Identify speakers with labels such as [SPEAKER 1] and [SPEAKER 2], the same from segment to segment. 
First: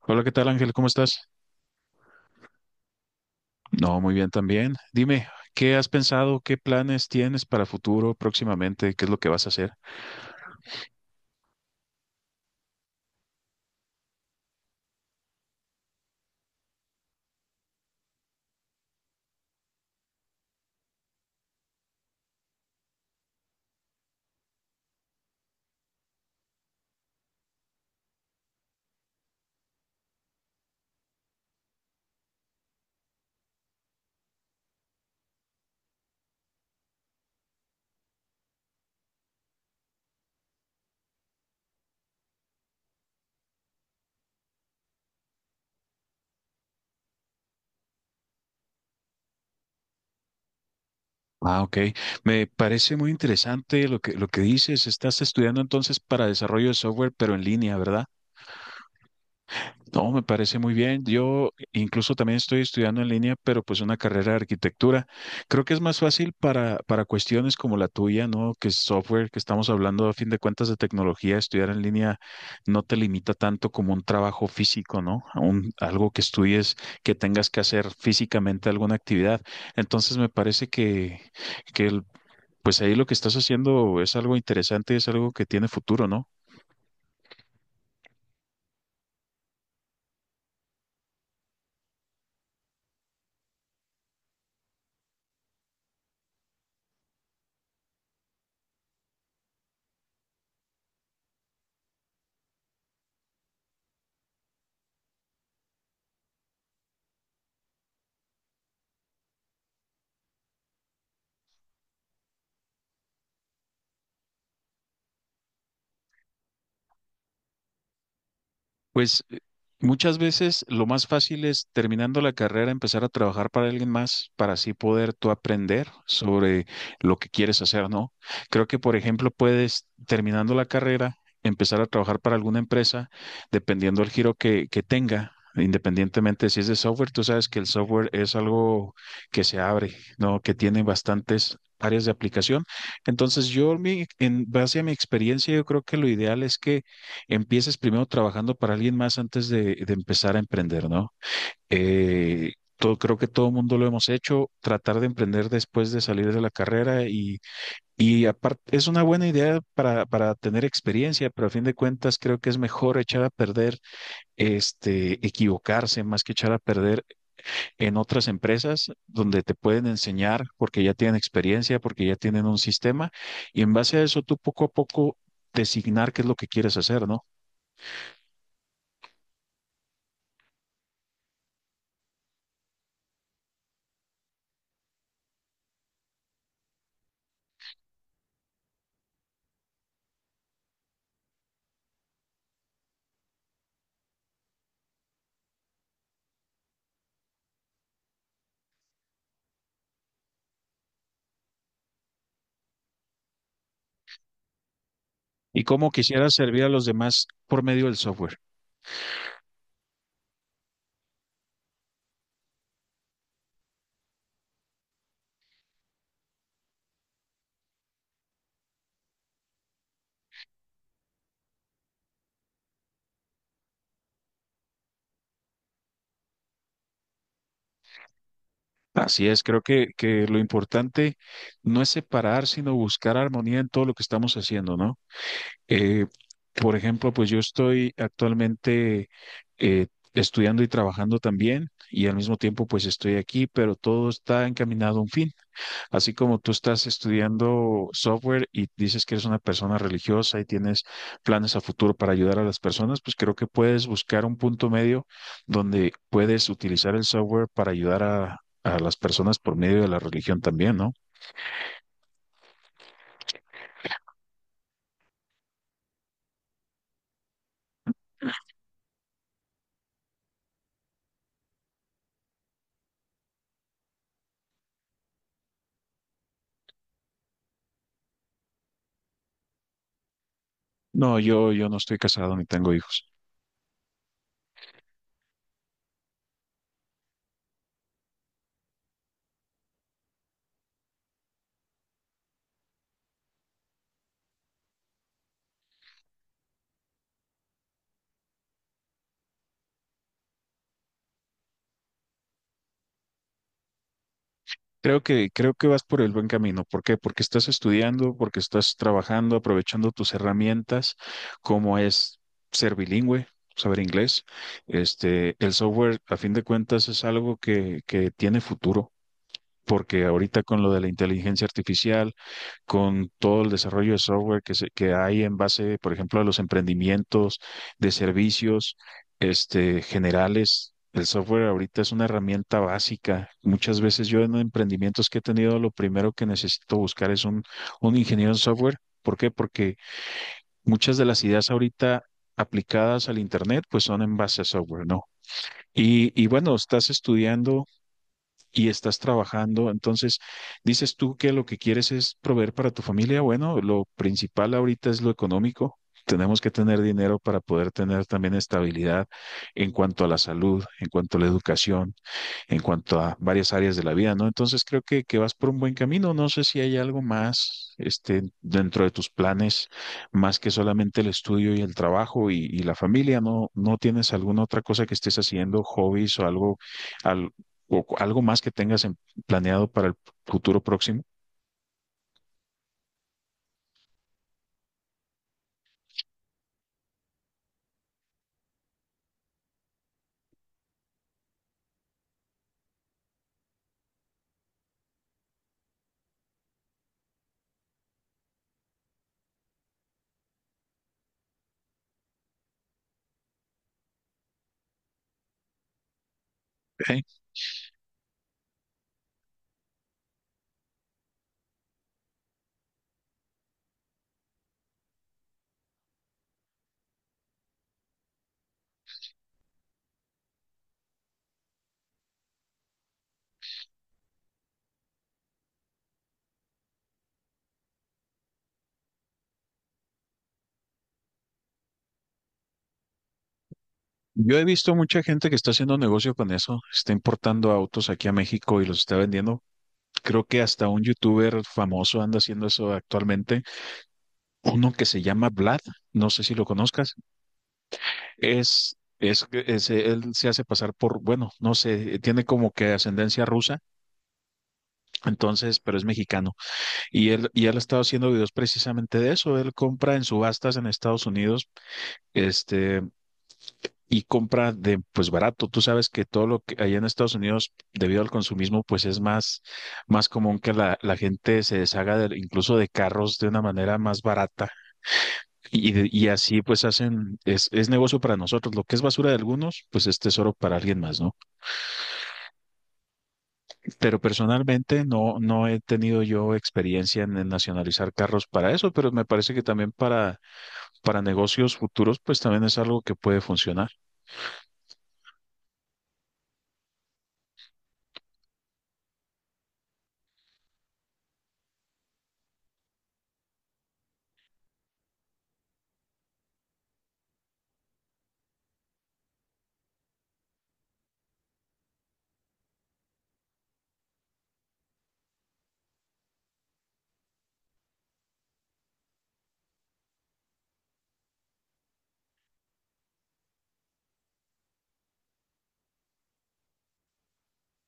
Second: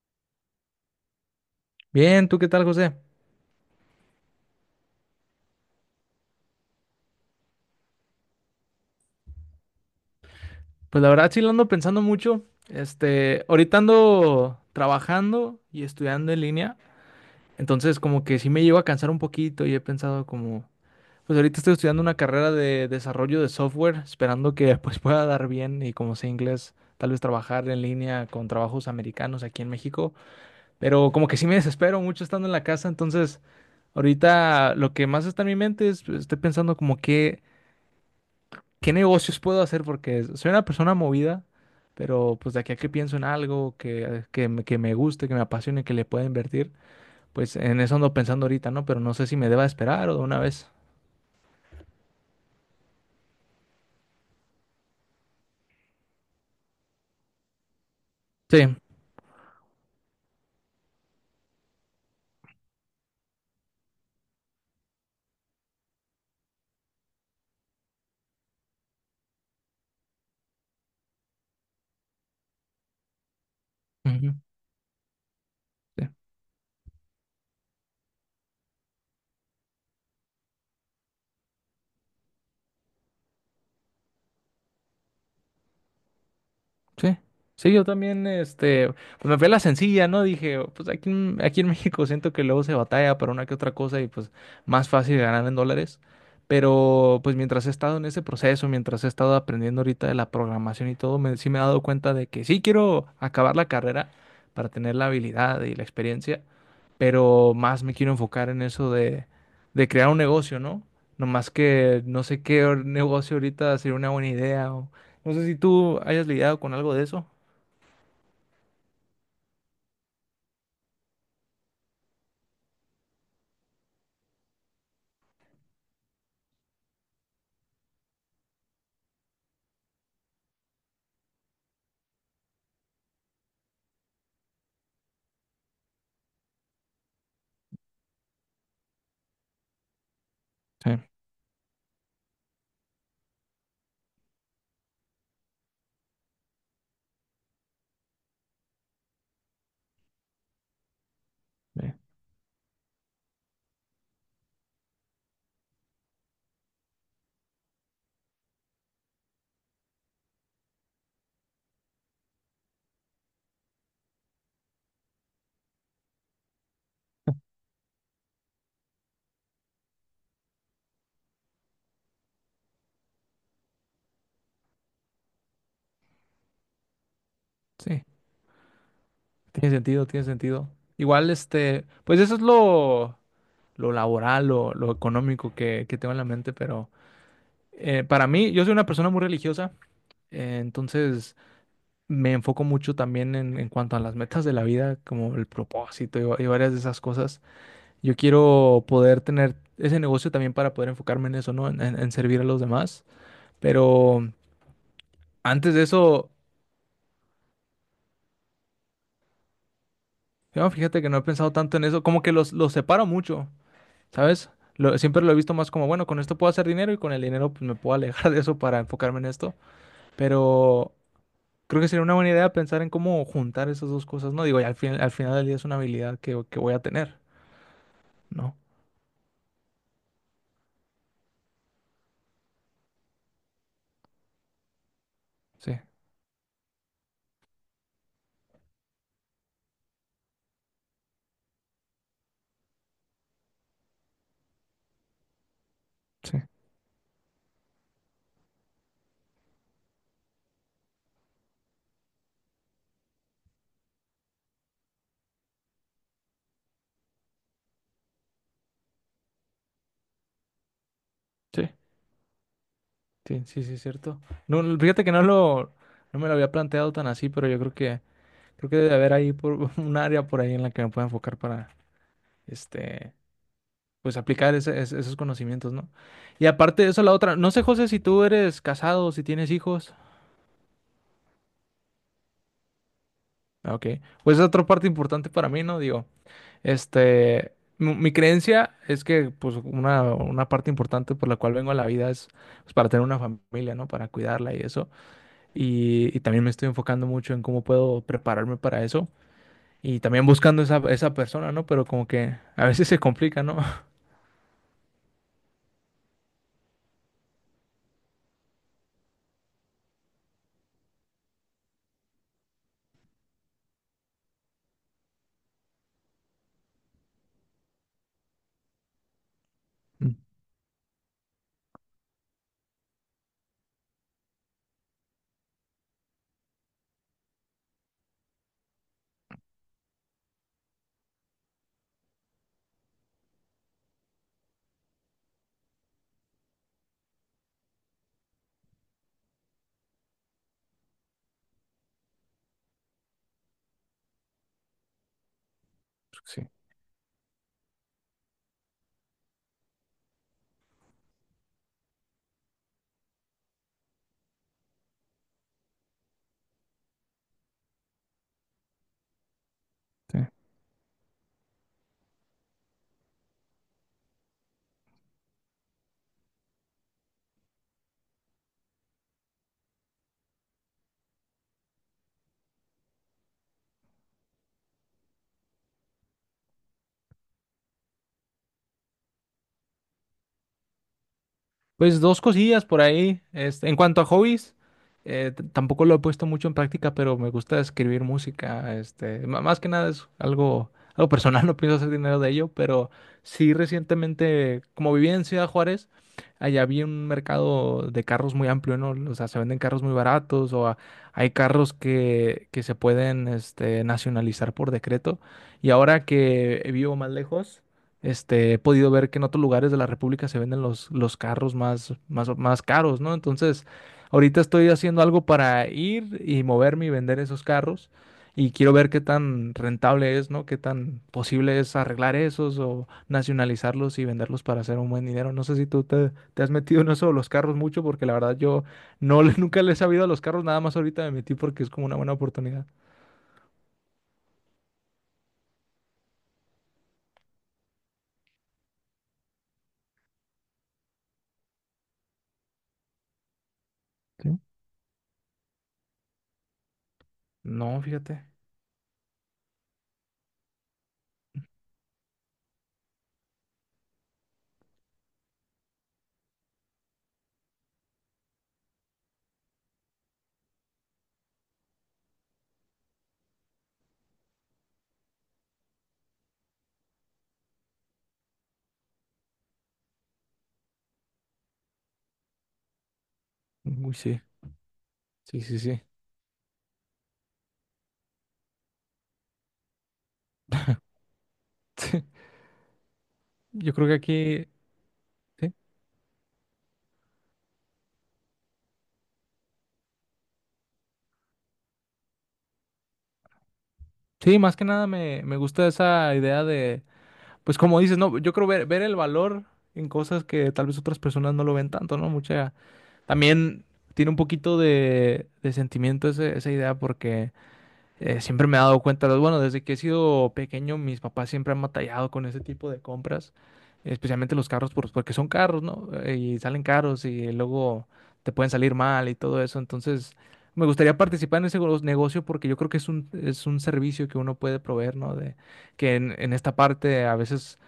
[SPEAKER 1] Hola, ¿qué tal, Ángel? ¿Cómo estás?
[SPEAKER 2] Bien, ¿tú qué tal, José?
[SPEAKER 1] No, muy bien también. Dime, ¿qué has pensado? ¿Qué planes tienes para futuro próximamente? ¿Qué es lo que vas a hacer?
[SPEAKER 2] Pues la verdad sí lo ando pensando mucho. Ahorita ando trabajando y estudiando en línea, entonces como que sí me llevo a cansar un poquito y he pensado pues ahorita estoy estudiando una carrera de desarrollo de software, esperando que pues pueda dar bien y como sé inglés, tal vez trabajar en línea con trabajos americanos aquí en México, pero como que sí me desespero mucho estando en la casa, entonces ahorita lo que más está en mi mente es, pues, estoy pensando como que... ¿qué negocios puedo hacer? Porque soy una persona movida, pero pues de aquí a que pienso en algo que me guste, que me apasione, que le pueda invertir, pues en eso ando pensando ahorita, ¿no? Pero no sé si me deba esperar o de una vez.
[SPEAKER 1] Ah, ok. Me parece muy interesante lo que dices. Estás estudiando entonces para desarrollo de software, pero en línea, ¿verdad?
[SPEAKER 2] Sí,
[SPEAKER 1] No, me parece muy bien. Yo incluso también estoy estudiando en línea, pero pues una carrera de arquitectura. Creo que es más fácil para cuestiones como la tuya, ¿no? Que es software, que estamos hablando a fin de cuentas de tecnología, estudiar en línea no te limita tanto como un
[SPEAKER 2] ujú.
[SPEAKER 1] trabajo físico, ¿no? Algo que estudies, que tengas que hacer físicamente alguna actividad. Entonces me parece que pues ahí lo que estás haciendo es algo interesante, es algo que tiene futuro, ¿no?
[SPEAKER 2] Sí, sí, yo también, pues me fui a la sencilla, ¿no? Dije, pues aquí en México siento que luego se batalla para una que otra cosa y pues más fácil ganar en dólares. Pero pues mientras he estado en ese proceso, mientras he estado aprendiendo ahorita de la programación y todo, sí me he dado cuenta de que sí quiero acabar la carrera para tener la habilidad y la experiencia, pero más me quiero enfocar en eso de crear un negocio, ¿no? Nomás que no sé negocio ahorita sería una buena idea. No sé si tú hayas lidiado con algo de eso.
[SPEAKER 1] Pues muchas veces lo más fácil es terminando la carrera empezar a trabajar para alguien más para así poder tú aprender sobre lo que quieres hacer, ¿no? Creo que, por ejemplo, puedes terminando la carrera empezar a trabajar para alguna empresa dependiendo del giro que tenga. Independientemente si es de software, tú sabes que el software es algo que se abre, ¿no? Que tiene
[SPEAKER 2] Sí,
[SPEAKER 1] bastantes áreas de aplicación. Entonces, en base a mi experiencia, yo creo que lo ideal es que empieces primero trabajando para alguien más antes de empezar a emprender, ¿no?
[SPEAKER 2] sí.
[SPEAKER 1] Creo que todo el mundo lo hemos hecho, tratar de emprender después de salir de la carrera y aparte es una buena idea para tener experiencia, pero a fin de cuentas creo que es mejor echar a perder, equivocarse más que echar a perder en otras empresas donde te pueden enseñar porque ya tienen experiencia, porque ya tienen un sistema y en base a eso tú poco a poco designar qué es lo que quieres hacer, ¿no?
[SPEAKER 2] Sí, tiene sentido, tiene sentido. Igual, pues eso es lo laboral, lo económico que tengo en la mente, pero para mí, yo soy una persona muy religiosa, entonces me enfoco mucho también en cuanto a las metas de la vida, como el propósito y varias de esas cosas. Yo quiero poder tener ese negocio también para poder enfocarme en eso, ¿no? En servir a los demás. Pero
[SPEAKER 1] ¿Y
[SPEAKER 2] antes de
[SPEAKER 1] cómo
[SPEAKER 2] eso,
[SPEAKER 1] quisieras servir a los demás por medio del software?
[SPEAKER 2] yo, fíjate que no he pensado tanto en eso, como que los separo mucho, ¿sabes? Siempre lo he visto más como, bueno, con esto puedo hacer dinero y con el dinero pues, me puedo alejar de eso para enfocarme en esto. Pero creo que sería una buena idea pensar en cómo juntar esas dos cosas, ¿no? Digo, y al final del día es una habilidad que voy a tener, ¿no?
[SPEAKER 1] Así es, creo que lo importante no es separar, sino buscar armonía en todo lo que estamos haciendo, ¿no?
[SPEAKER 2] Sí,
[SPEAKER 1] Eh, por ejemplo, pues yo estoy actualmente, eh, estudiando y trabajando también y al mismo tiempo pues estoy aquí, pero todo está encaminado a un fin. Así como
[SPEAKER 2] sí.
[SPEAKER 1] tú estás estudiando software y dices que eres una persona religiosa y tienes planes a futuro para ayudar a las personas, pues creo que puedes buscar un punto medio donde puedes utilizar el software para ayudar a las personas por medio de la religión también, ¿no?
[SPEAKER 2] Sí. Sí, sí, sí, es cierto. No, no, fíjate que no me lo había planteado tan así, pero yo creo que debe haber ahí por, un área por ahí en la que me pueda enfocar para, este, pues aplicar esos conocimientos, ¿no? Y aparte de eso, la otra, no sé, José, si tú eres casado, si tienes hijos.
[SPEAKER 1] No, yo no estoy casado ni tengo hijos.
[SPEAKER 2] Ah, ok, pues es otra parte importante para mí, ¿no? Digo, mi creencia es que, pues, una parte importante por la cual vengo a la vida es, pues, para tener una familia, ¿no? Para cuidarla y eso. Y y, también me estoy enfocando mucho en cómo puedo prepararme para eso y también buscando esa persona, ¿no? Pero como que a veces se complica, ¿no?
[SPEAKER 1] Creo que vas por el buen camino. ¿Por qué? Porque estás estudiando, porque estás trabajando, aprovechando tus herramientas, como es ser bilingüe, saber inglés. Este, el software, a fin de cuentas, es algo que tiene futuro, porque
[SPEAKER 2] Mm.
[SPEAKER 1] ahorita con lo de la inteligencia artificial, con todo el desarrollo de software que hay en base, por ejemplo, a los emprendimientos de servicios, este, generales. El software ahorita es una herramienta básica. Muchas veces yo en emprendimientos que he tenido, lo primero que necesito buscar es un ingeniero en software. ¿Por qué? Porque muchas de las ideas ahorita aplicadas al Internet, pues son en base a software, ¿no? Y
[SPEAKER 2] Sí,
[SPEAKER 1] bueno, estás estudiando y estás trabajando. Entonces, dices tú que lo que quieres es proveer para tu familia. Bueno, lo principal ahorita es lo económico. Tenemos que tener dinero para poder tener también estabilidad en cuanto a la
[SPEAKER 2] sí.
[SPEAKER 1] salud, en cuanto a la educación, en cuanto a varias áreas de la vida, ¿no? Entonces creo que vas por un buen camino. No sé si hay algo más, este, dentro de tus planes, más que solamente el estudio y el trabajo y la familia, ¿no? ¿No tienes alguna otra cosa que estés haciendo, hobbies o algo, al- algo más que tengas planeado para el futuro próximo?
[SPEAKER 2] Pues dos cosillas por ahí. Este, en cuanto a hobbies, tampoco lo he puesto mucho en práctica, pero me gusta escribir música. Más que nada es algo, algo personal, no pienso hacer dinero de ello, pero sí recientemente, como vivía en Ciudad Juárez, allá había un mercado de carros muy amplio, ¿no? O sea, se venden carros muy baratos hay carros que se pueden, nacionalizar por decreto. Y ahora que vivo más
[SPEAKER 1] Ok.
[SPEAKER 2] lejos. Este, he podido ver que en otros lugares de la República se venden los carros más caros, ¿no? Entonces, ahorita estoy haciendo algo para ir y moverme y vender esos carros. Y quiero ver qué tan rentable es, ¿no? Qué tan posible es arreglar esos o nacionalizarlos y venderlos para hacer un buen dinero. No sé si tú te has metido en eso de los carros mucho, porque la verdad yo nunca le he sabido a los carros, nada más ahorita me metí porque es como una buena oportunidad.
[SPEAKER 1] Yo he visto mucha gente que está haciendo negocio con eso, está importando autos aquí a México y los está vendiendo. Creo que hasta un youtuber famoso anda haciendo eso actualmente,
[SPEAKER 2] ¿Sí?
[SPEAKER 1] uno que se llama Vlad, no sé si lo conozcas,
[SPEAKER 2] No, fíjate.
[SPEAKER 1] él se hace pasar por, bueno, no sé, tiene como que ascendencia rusa, entonces, pero es mexicano. Y él ha estado haciendo videos precisamente de eso, él compra en subastas en Estados Unidos, este, y compra de pues barato. Tú sabes que todo lo que allá en Estados Unidos, debido al consumismo, pues es más, más común que la gente se deshaga de, incluso de carros de una manera
[SPEAKER 2] Uy,
[SPEAKER 1] más
[SPEAKER 2] sí.
[SPEAKER 1] barata.
[SPEAKER 2] Sí, sí, sí.
[SPEAKER 1] Y así pues hacen, es negocio para nosotros. Lo que es basura de algunos, pues es tesoro para alguien más, ¿no?
[SPEAKER 2] Yo creo que
[SPEAKER 1] Pero
[SPEAKER 2] aquí.
[SPEAKER 1] personalmente no, no
[SPEAKER 2] ¿Sí?
[SPEAKER 1] he tenido yo experiencia en nacionalizar carros para eso, pero me parece que también para negocios futuros, pues también es algo que puede funcionar.
[SPEAKER 2] Sí, más que nada me gusta esa idea de, pues como dices, no, yo creo ver el valor en cosas que tal vez otras personas no lo ven tanto, ¿no? Mucha, también tiene un poquito de sentimiento esa idea porque siempre me he dado cuenta, bueno, desde que he sido pequeño, mis papás siempre han batallado con ese tipo de compras, especialmente los carros, porque son carros, ¿no? Y salen caros y luego te pueden salir mal y todo eso. Entonces, me gustaría participar en ese negocio porque yo creo que es un servicio que uno puede proveer, ¿no? De, que en esta parte a veces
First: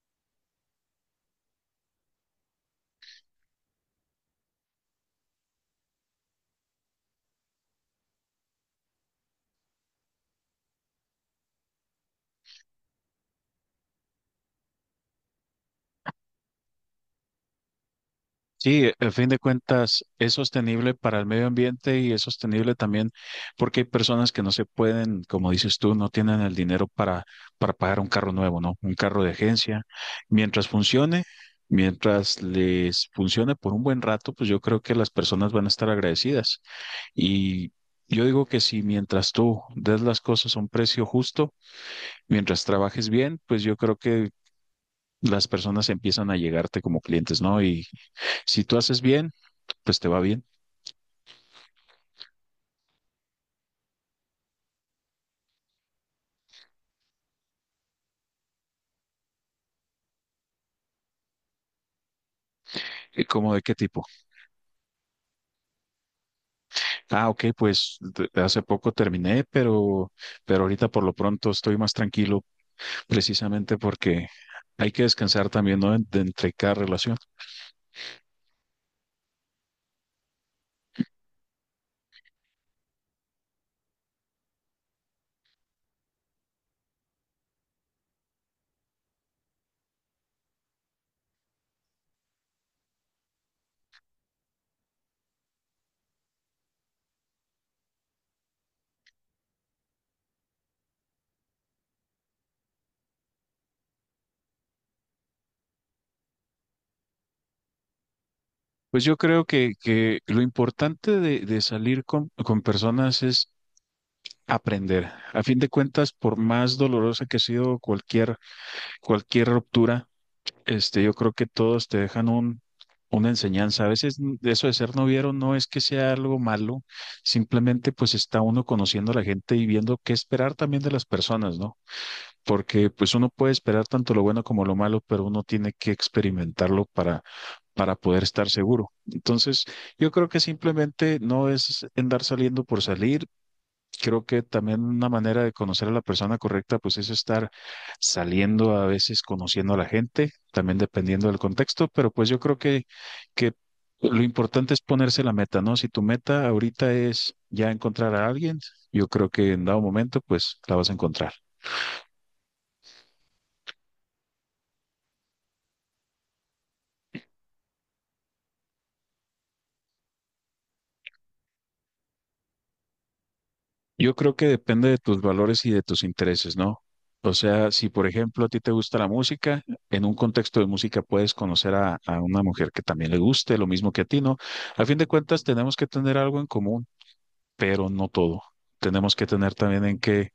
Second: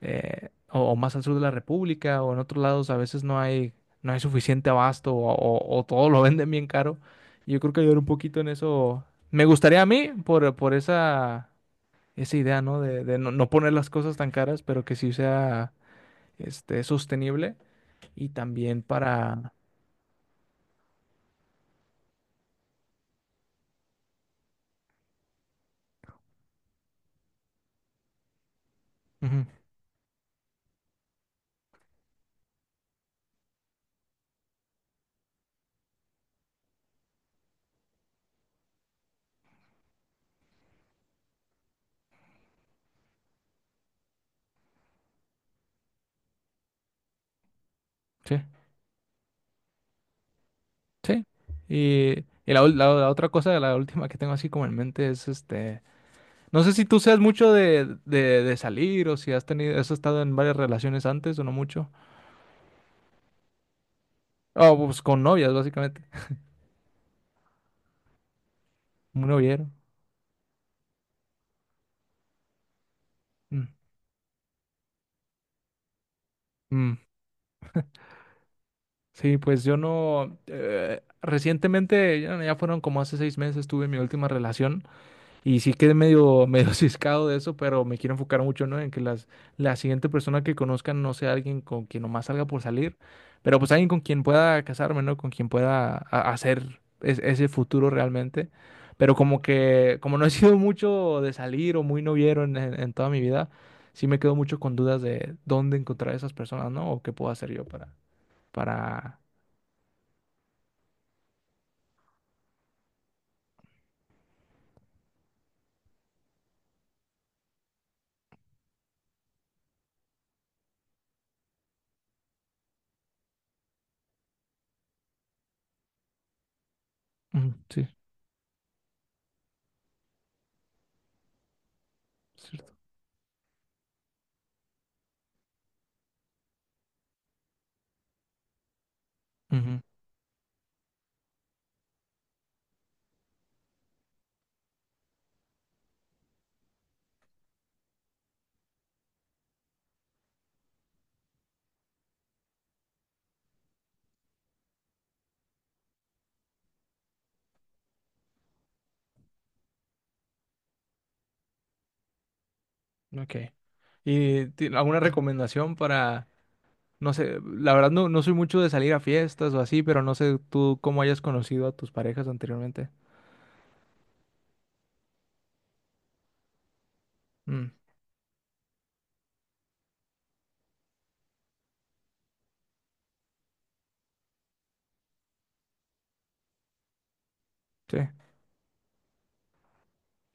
[SPEAKER 2] o más al sur de la República o en otros lados a veces no hay suficiente abasto o todo lo venden bien caro. Yo creo que ayudar un poquito en eso me gustaría a mí por esa idea, ¿no? De no, no poner las cosas tan caras, pero que sí sea sostenible y también
[SPEAKER 1] Sí, a fin de
[SPEAKER 2] para...
[SPEAKER 1] cuentas es sostenible para el medio ambiente y es sostenible también porque hay personas que no se pueden, como dices tú, no tienen el dinero para pagar un carro nuevo, ¿no? Un carro de
[SPEAKER 2] Ujú.
[SPEAKER 1] agencia. Mientras funcione, mientras les funcione por un buen rato, pues yo creo que las personas van a estar agradecidas. Y yo digo que si mientras tú des las cosas a un precio justo, mientras trabajes bien, pues yo creo que las personas empiezan a llegarte como clientes, ¿no? Y
[SPEAKER 2] Sí,
[SPEAKER 1] si tú haces bien, pues te va bien.
[SPEAKER 2] sí. La otra cosa, la última que tengo así como en mente es este... No sé si tú seas mucho de salir o si has tenido, has estado en varias relaciones antes o no mucho.
[SPEAKER 1] ¿Y cómo, de qué tipo?
[SPEAKER 2] Oh, pues con novias, básicamente.
[SPEAKER 1] Ah, ok, pues de hace poco
[SPEAKER 2] Un
[SPEAKER 1] terminé,
[SPEAKER 2] noviero.
[SPEAKER 1] pero ahorita por lo pronto estoy más tranquilo,
[SPEAKER 2] Mm,
[SPEAKER 1] precisamente porque hay que descansar también, ¿no? De entre cada
[SPEAKER 2] mm.
[SPEAKER 1] relación.
[SPEAKER 2] Sí, pues yo no. Recientemente, ya fueron como hace 6 meses, tuve mi última relación. Y sí quedé medio ciscado de eso, pero me quiero enfocar mucho, ¿no? En que la siguiente persona que conozcan no sea alguien con quien nomás salga por salir, pero pues alguien con quien pueda casarme, ¿no? Con quien pueda hacer ese futuro realmente. Pero como que, como no he sido mucho de salir o muy noviero en toda mi vida, sí me quedo mucho con dudas de dónde encontrar a esas personas, ¿no? O qué puedo hacer yo
[SPEAKER 1] Pues yo
[SPEAKER 2] para...
[SPEAKER 1] creo que lo importante de salir con personas es aprender. A fin de cuentas, por más dolorosa que ha sido cualquier ruptura, este, yo creo que todos te dejan una enseñanza. A veces eso de ser noviero no es que sea algo malo,
[SPEAKER 2] Ujú, sí,
[SPEAKER 1] simplemente pues está uno conociendo a la gente y viendo qué esperar también de las personas, ¿no?
[SPEAKER 2] es cierto.
[SPEAKER 1] Porque pues uno puede esperar tanto lo bueno como lo malo, pero uno tiene que experimentarlo para poder estar seguro. Entonces, yo creo que simplemente no es andar saliendo por salir. Creo que también una manera de conocer a la persona correcta, pues es estar saliendo a veces, conociendo a la gente, también dependiendo del contexto, pero pues yo creo que lo importante es ponerse la meta, ¿no? Si tu meta ahorita es ya encontrar a alguien, yo creo que en dado momento, pues la vas a encontrar.
[SPEAKER 2] Ujú, ok. ¿Y alguna recomendación para... No sé, la verdad no, no soy mucho de salir a fiestas o así, pero no sé tú cómo hayas conocido a tus parejas anteriormente.
[SPEAKER 1] Yo creo que depende de tus valores y de tus intereses, ¿no? O
[SPEAKER 2] Mm,
[SPEAKER 1] sea, si por ejemplo a ti te gusta la música, en un contexto de música puedes conocer a una mujer que también le guste, lo mismo que a ti, ¿no? A fin de cuentas, tenemos que tener algo en común, pero
[SPEAKER 2] sí.
[SPEAKER 1] no todo. Tenemos que tener también en qué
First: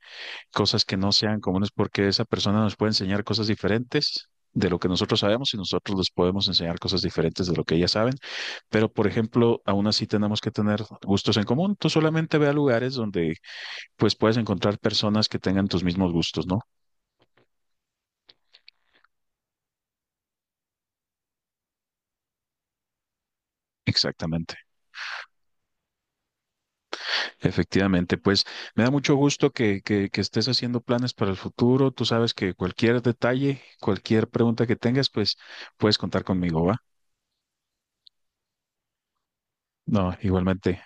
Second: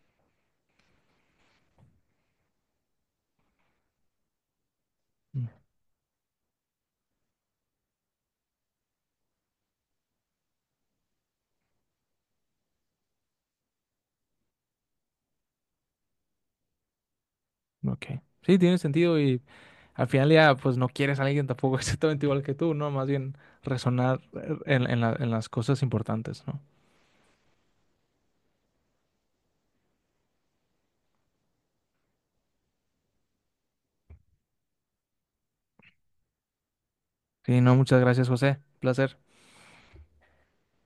[SPEAKER 1] cosas que no sean comunes, porque esa persona nos puede enseñar cosas diferentes de lo que nosotros
[SPEAKER 2] Mm,
[SPEAKER 1] sabemos y nosotros les podemos enseñar cosas diferentes de lo que ellas saben. Pero, por ejemplo, aún así tenemos que tener gustos en común. Tú solamente ve a lugares donde pues puedes encontrar personas que tengan tus mismos gustos, ¿no?
[SPEAKER 2] ok. Sí, tiene sentido y al final ya pues no quieres a alguien tampoco exactamente igual que tú, ¿no? Más bien resonar
[SPEAKER 1] Exactamente,
[SPEAKER 2] en en las cosas importantes, ¿no?
[SPEAKER 1] efectivamente. Pues me da mucho gusto que estés haciendo planes para el futuro. Tú sabes que cualquier detalle, cualquier pregunta que tengas, pues puedes contar conmigo, ¿va?
[SPEAKER 2] Sí, no, muchas gracias, José. Placer.
[SPEAKER 1] No, igualmente.